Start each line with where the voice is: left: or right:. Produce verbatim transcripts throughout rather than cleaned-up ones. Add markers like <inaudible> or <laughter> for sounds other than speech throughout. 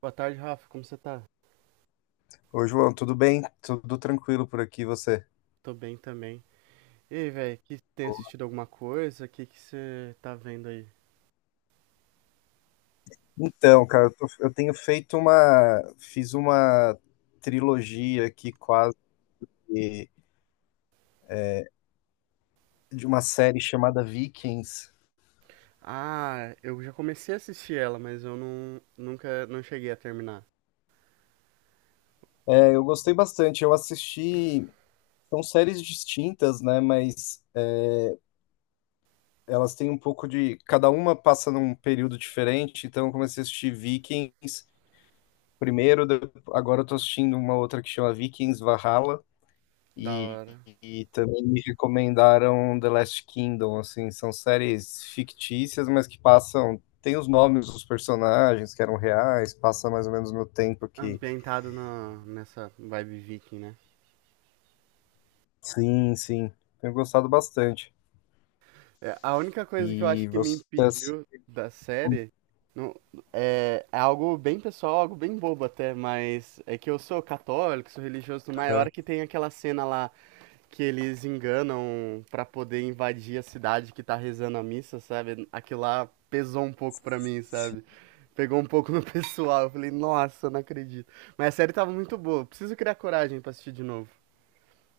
right: Boa tarde, Rafa. Como você tá?
left: Ô, João, tudo bem? Tudo tranquilo por aqui, você?
right: Tô bem também. E aí, velho, que tem assistido alguma coisa? O que que você tá vendo aí?
left: Então, cara, eu, tô- eu tenho feito uma. Fiz uma trilogia aqui quase de uma série chamada Vikings.
right: Ah, eu já comecei a assistir ela, mas eu não, nunca não cheguei a terminar.
left: É, eu gostei bastante, eu assisti. São séries distintas, né? Mas é, elas têm um pouco de. Cada uma passa num período diferente, então eu comecei a assistir Vikings primeiro, de- agora eu tô assistindo uma outra que chama Vikings Valhalla.
right: Da
left: E,
right: hora.
left: e também me recomendaram The Last Kingdom, assim, são séries fictícias, mas que passam, tem os nomes dos personagens que eram reais, passa mais ou menos no tempo aqui.
right: Ambientado na, nessa vibe viking, né?
left: Sim, sim. Tenho gostado bastante.
right: É, a única coisa que eu acho
left: E
right: que me
left: vocês.
right: impediu da série não, é, é algo bem pessoal, algo bem bobo até, mas é que eu sou católico, sou religioso, mas a
left: Ah,
right: hora que tem aquela cena lá que eles enganam pra poder invadir a cidade que tá rezando a missa, sabe? Aquilo lá pesou um pouco pra mim,
left: sim.
right: sabe? Pegou um pouco <laughs> no pessoal. Eu falei, nossa, não acredito. Mas a série tava muito boa. Preciso criar coragem pra assistir de novo.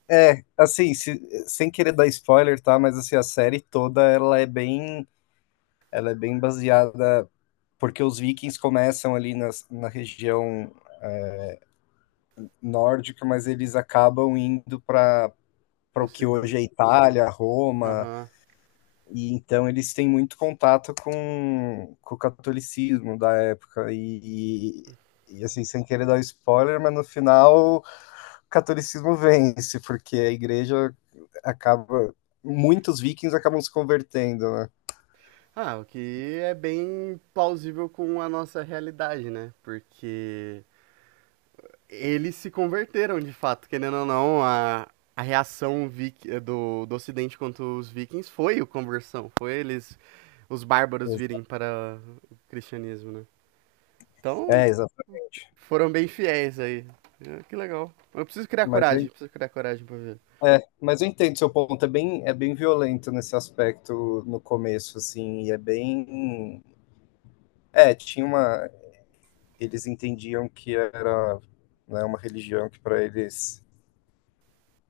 left: É, assim, se- sem querer dar spoiler, tá? Mas assim, a série toda ela é bem, ela é bem baseada porque os vikings começam ali nas- na região nórdica, mas eles acabam indo para
right: O
left: para o que hoje é
right: Ocidente.
left: Itália, Roma,
right: Aham.
left: e então eles têm muito contato com, com o catolicismo da época e, e assim, sem querer dar spoiler, mas no final o catolicismo vence, porque a igreja acaba, muitos vikings acabam se convertendo, né?
right: Ah, o que é bem plausível com a nossa realidade, né? Porque eles se converteram de fato, querendo ou não, a, a reação vik- do, do Ocidente contra os vikings foi a conversão, foi eles os bárbaros virem para o cristianismo, né? Então,
left: É, exatamente.
right: foram bem fiéis aí. É, que legal. Eu preciso criar
left: Mas eu,
right: coragem, preciso criar coragem pra ver.
left: é, mas eu entendo seu ponto, é bem, é bem violento nesse aspecto no começo, assim, e é bem. É, tinha uma. Eles entendiam que era, né, uma religião que para eles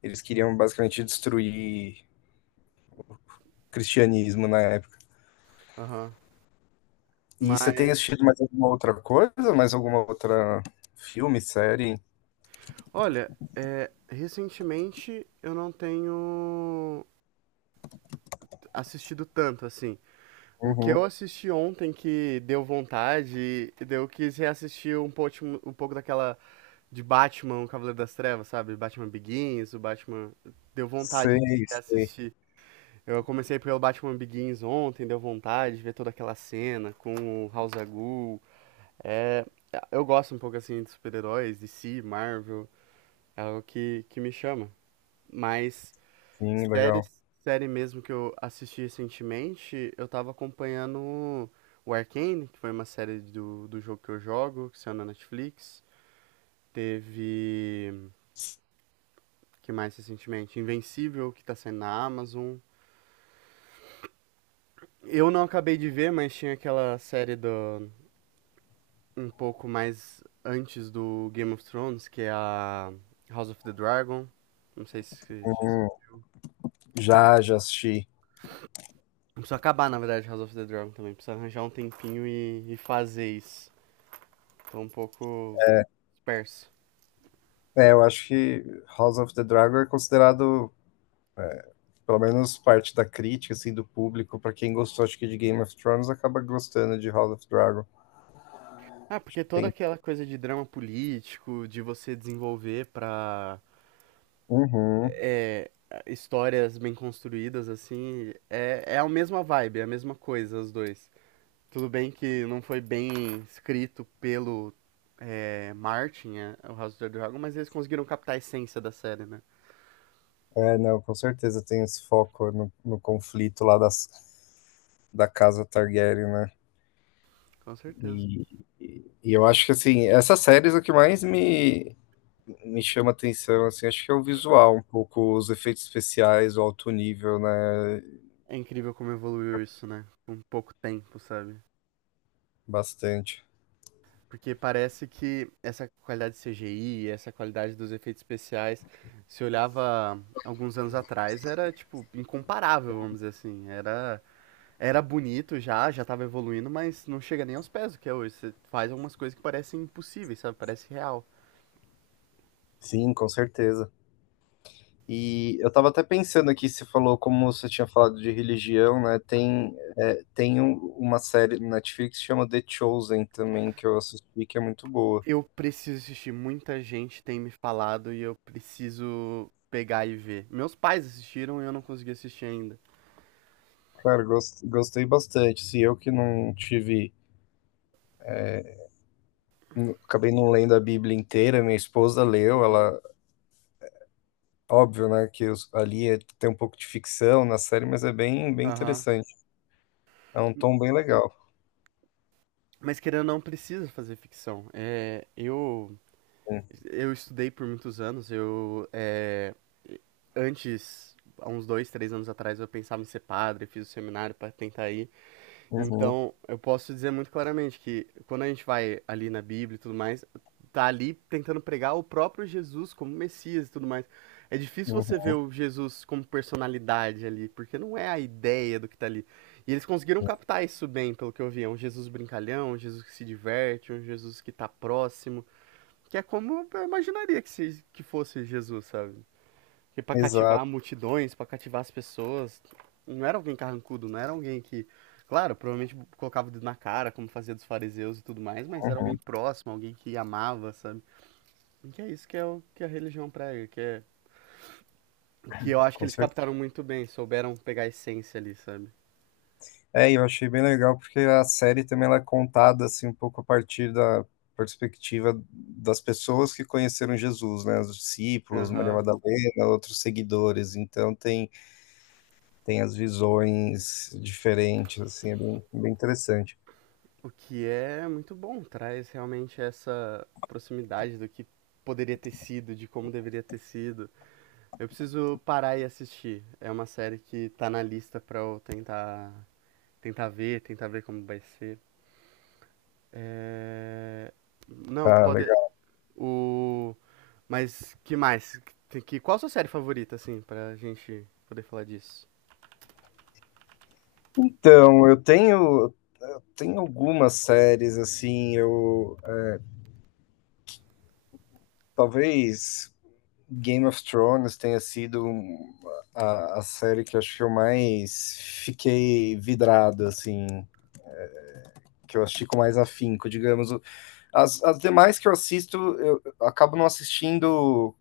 left: eles queriam basicamente destruir o cristianismo na época.
right: Aham.
left: E você tem
right: Mas,
left: assistido mais alguma outra coisa? Mais alguma outra filme, série?
right: olha, é, recentemente eu não tenho assistido tanto, assim. O que
left: Uhum.
right: eu assisti ontem que deu vontade, e daí eu quis reassistir um pouco, um pouco daquela de Batman, o Cavaleiro das Trevas, sabe? Batman Begins, o Batman... Deu vontade de
left: Sei, sei.
right: reassistir. Eu comecei pelo Batman Begins ontem, deu vontade de ver toda aquela cena com o House Agul. É, eu gosto um pouco assim de super-heróis, D C, Marvel, é algo que, que me chama. Mas
left: Sim, legal.
right: séries, série mesmo que eu assisti recentemente, eu tava acompanhando o Arcane, que foi uma série do, do jogo que eu jogo, que saiu na Netflix. Teve, que mais recentemente? Invencível, que tá saindo na Amazon. Eu não acabei de ver, mas tinha aquela série do um pouco mais antes do Game of Thrones, que é a House of the Dragon. Não sei se você já assistiu.
left: Já, já assisti.
right: Preciso acabar, na verdade, House of the Dragon também. Preciso arranjar um tempinho e, e fazer isso. Tô um pouco disperso.
left: É, eu acho que House of the Dragon é considerado, pelo menos parte da crítica, assim, do público, para quem gostou, acho que de Game of Thrones acaba gostando de House of Dragon.
right: Ah,
left: Acho
right: porque
left: que
right: toda
left: tem.
right: aquela coisa de drama político, de você desenvolver pra
left: Uhum.
right: é, histórias bem construídas, assim, é, é a mesma vibe, é a mesma coisa, os dois. Tudo bem que não foi bem escrito pelo é, Martin, é, o House of the Dragon, mas eles conseguiram captar a essência da série, né?
left: É, não, com certeza tem esse foco no, no conflito lá das, da casa Targaryen, né?
right: Com certeza.
left: E, e, e eu acho que, assim, essas séries é o que mais me, me chama atenção, assim, acho que é o visual, um pouco os efeitos especiais, o alto nível, né?
right: É incrível como evoluiu isso, né? Com pouco tempo, sabe?
left: Bastante.
right: Porque parece que essa qualidade de C G I, essa qualidade dos efeitos especiais, se olhava alguns anos atrás, era, tipo, incomparável, vamos dizer assim. Era, era bonito já, já tava evoluindo, mas não chega nem aos pés do que é hoje. Você faz algumas coisas que parecem impossíveis, sabe? Parece real.
left: Sim, com certeza. E eu tava até pensando aqui, você falou, como você tinha falado de religião, né? Tem, é, tem um- uma série no Netflix que chama The Chosen também, que eu assisti, que é muito boa.
right: Eu preciso assistir. Muita gente tem me falado e eu preciso pegar e ver. Meus pais assistiram e eu não consegui assistir ainda.
left: Cara, gos- gostei bastante. Se eu que não tive, não- acabei não lendo a Bíblia inteira, minha esposa leu,
right: Uhum.
left: ela, óbvio, né, que os- ali é- tem um pouco de ficção na série, mas é bem, bem
right: Aham.
left: interessante. É um tom bem legal.
right: Mas querendo ou não, precisa fazer ficção. É, eu,
left: Sim.
right: eu estudei por muitos anos. Eu, é, antes, há uns dois, três anos atrás, eu pensava em ser padre, fiz o seminário para tentar ir.
left: Uhum,
right: Então, eu posso dizer muito claramente que quando a gente vai ali na Bíblia e tudo mais, tá ali tentando pregar o próprio Jesus como Messias e tudo mais. É difícil você
left: uhum.
right: ver o Jesus como personalidade ali, porque não é a ideia do que tá ali. E eles conseguiram captar isso bem, pelo que eu vi. É um Jesus brincalhão, um Jesus que se diverte, um Jesus que tá próximo, que é como eu imaginaria que, se, que fosse Jesus, sabe? Que para
left: Exato,
right: cativar multidões, para cativar as pessoas, não era alguém carrancudo, não era alguém que, claro, provavelmente colocava o dedo na cara, como fazia dos fariseus e tudo mais, mas era alguém
left: uhum,
right: próximo, alguém que amava, sabe? E que é isso que é o que é a religião prega, que é que eu acho que
left: com
right: eles
left: certeza.
right: captaram muito bem, souberam pegar a essência ali, sabe?
left: É, e eu achei bem legal porque a série também ela é contada assim um pouco a partir da perspectiva das pessoas que conheceram Jesus, né, os discípulos, Maria
right: Aham.
left: Madalena, outros seguidores. Então tem tem as visões diferentes, assim, é bem, bem interessante.
right: O que é muito bom, traz realmente essa proximidade do que poderia ter sido, de como deveria ter sido. Eu preciso parar e assistir. É uma série que tá na lista pra eu tentar, tentar ver, tentar ver como vai ser. É... Não,
left: Ah,
right: pode.
left: legal.
right: O. Mas que mais? Que, que- qual a sua série favorita, assim, pra gente poder falar disso?
left: Então, eu tenho, tenho algumas séries, assim, eu talvez Game of Thrones tenha sido a, a série que eu acho que eu mais fiquei vidrado, assim, que eu assisti com mais afinco, digamos. As, as demais que eu assisto, eu acabo não assistindo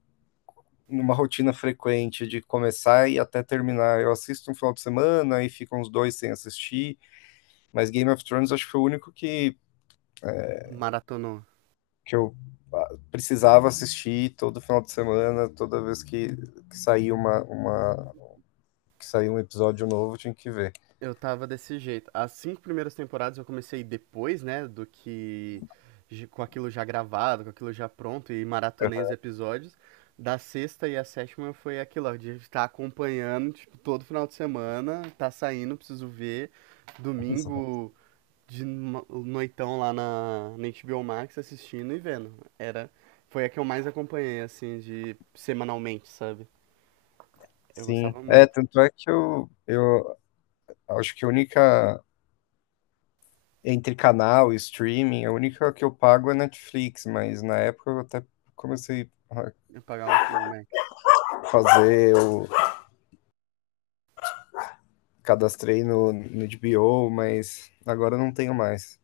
left: numa rotina frequente de começar e até terminar. Eu assisto um final de semana e ficam uns dois sem assistir, mas Game of Thrones acho que foi o único que,
right: Maratonou.
left: que eu ah, precisava assistir todo final de semana, toda vez que, que saía uma, uma que saía um episódio novo, eu tinha que ver.
right: Eu tava desse jeito. As cinco primeiras temporadas eu comecei depois, né, do que j- com aquilo já gravado, com aquilo já pronto e maratonei os episódios. Da sexta e a sétima foi aquilo, ó, de estar acompanhando, tipo, todo final de semana, tá saindo, preciso ver.
left: <laughs>
right: Domingo de no- noitão lá na, na H B O Max assistindo e vendo. Era, foi a que eu mais acompanhei, assim, de semanalmente, sabe? Eu
left: Sim,
right: gostava
left: é,
right: muito
left: tanto é que eu, eu acho que a única entre canal e streaming, a única que eu pago é Netflix, mas na época eu até comecei a
right: de pagar o H B O Max.
left: fazer o. Cadastrei no, no H B O, mas agora eu não tenho mais.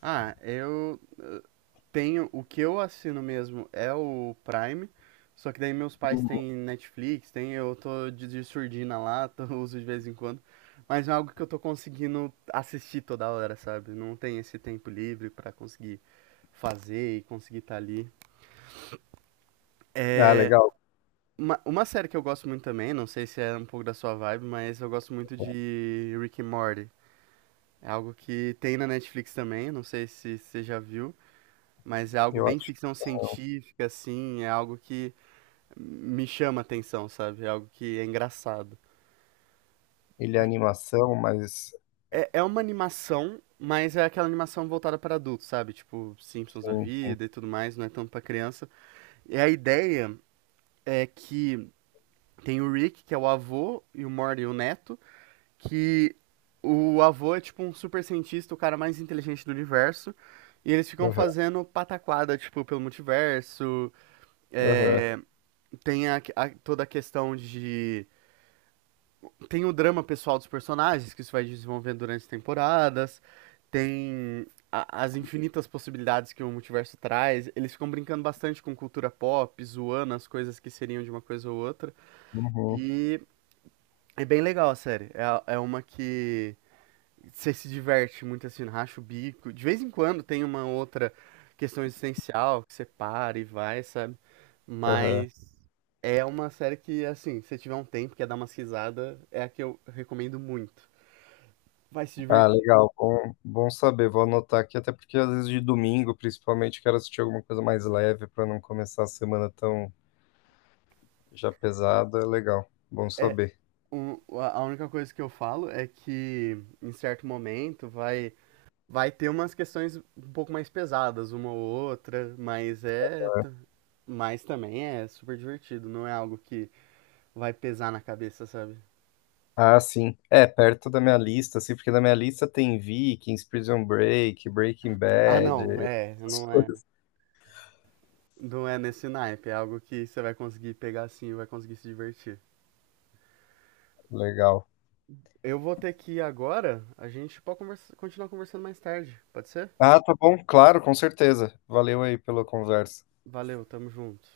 right: Ah, eu tenho, o que eu assino mesmo é o Prime, só que daí meus pais têm Netflix, tem, eu tô de, de surdina lá, <laughs> tô, uso de vez em quando, mas é algo que eu tô conseguindo assistir toda hora, sabe? Não tem esse tempo livre pra conseguir fazer e conseguir estar ali.
left: Ah,
right: É
left: legal.
right: uma, uma série que eu gosto muito também, não sei se é um pouco da sua vibe, mas eu gosto muito de Rick and Morty. É algo que tem na Netflix também, não sei se você já viu, mas é algo
left: Eu
right: bem
left: acho que
right: ficção
left: não.
right: científica, assim, é algo que me chama atenção, sabe? É algo que é engraçado.
left: Ele é animação, mas
right: É, é uma animação, mas é aquela animação voltada para adultos, sabe? Tipo, Simpsons da
left: sim, sim.
right: vida e tudo mais, não é tanto para criança. E a ideia é que tem o Rick, que é o avô, e o Morty, o neto, que o avô é tipo um super cientista, o cara mais inteligente do universo. E eles ficam
left: Aham,
right: fazendo pataquada, tipo, pelo multiverso.
left: aham.
right: Tem a, a- toda a questão de tem o drama pessoal dos personagens, que isso vai desenvolvendo durante as temporadas. Tem a- as infinitas possibilidades que o multiverso traz. Eles ficam brincando bastante com cultura pop, zoando as coisas que seriam de uma coisa ou outra.
left: Uhum,
right: E é bem legal a série. É, a- é uma que você se diverte muito assim, racha o bico. De vez em quando tem uma outra questão existencial que você para e vai, sabe?
left: aham.
right: Mas é uma série que, assim, se você tiver um tempo, quer dar uma risada, é a que eu recomendo muito. Vai se
left: Ah,
right: divertir.
left: legal. Bom, bom saber. Vou anotar aqui, até porque às vezes de domingo, principalmente, quero assistir alguma coisa mais leve para não começar a semana tão já pesada. É legal. Bom
right: É,
left: saber.
right: um, a a única coisa que eu falo é que em certo momento vai vai ter umas questões um pouco mais pesadas, uma ou outra, mas é t- mas também é super divertido, não é algo que vai pesar na cabeça, sabe?
left: Ah, sim. É, perto da minha lista, assim, porque na minha lista tem Vikings, Prison Break, Breaking
right: Ah,
left: Bad,
right: não, é,
left: essas
right: não é,
left: coisas.
right: não é nesse naipe, é algo que você vai conseguir pegar assim, e vai conseguir se divertir.
left: Legal.
right: Eu vou ter que ir agora, a gente pode conversa- continuar conversando mais tarde, pode ser?
left: Ah, tá bom, claro, com certeza. Valeu aí pela conversa.
right: Valeu, tamo junto.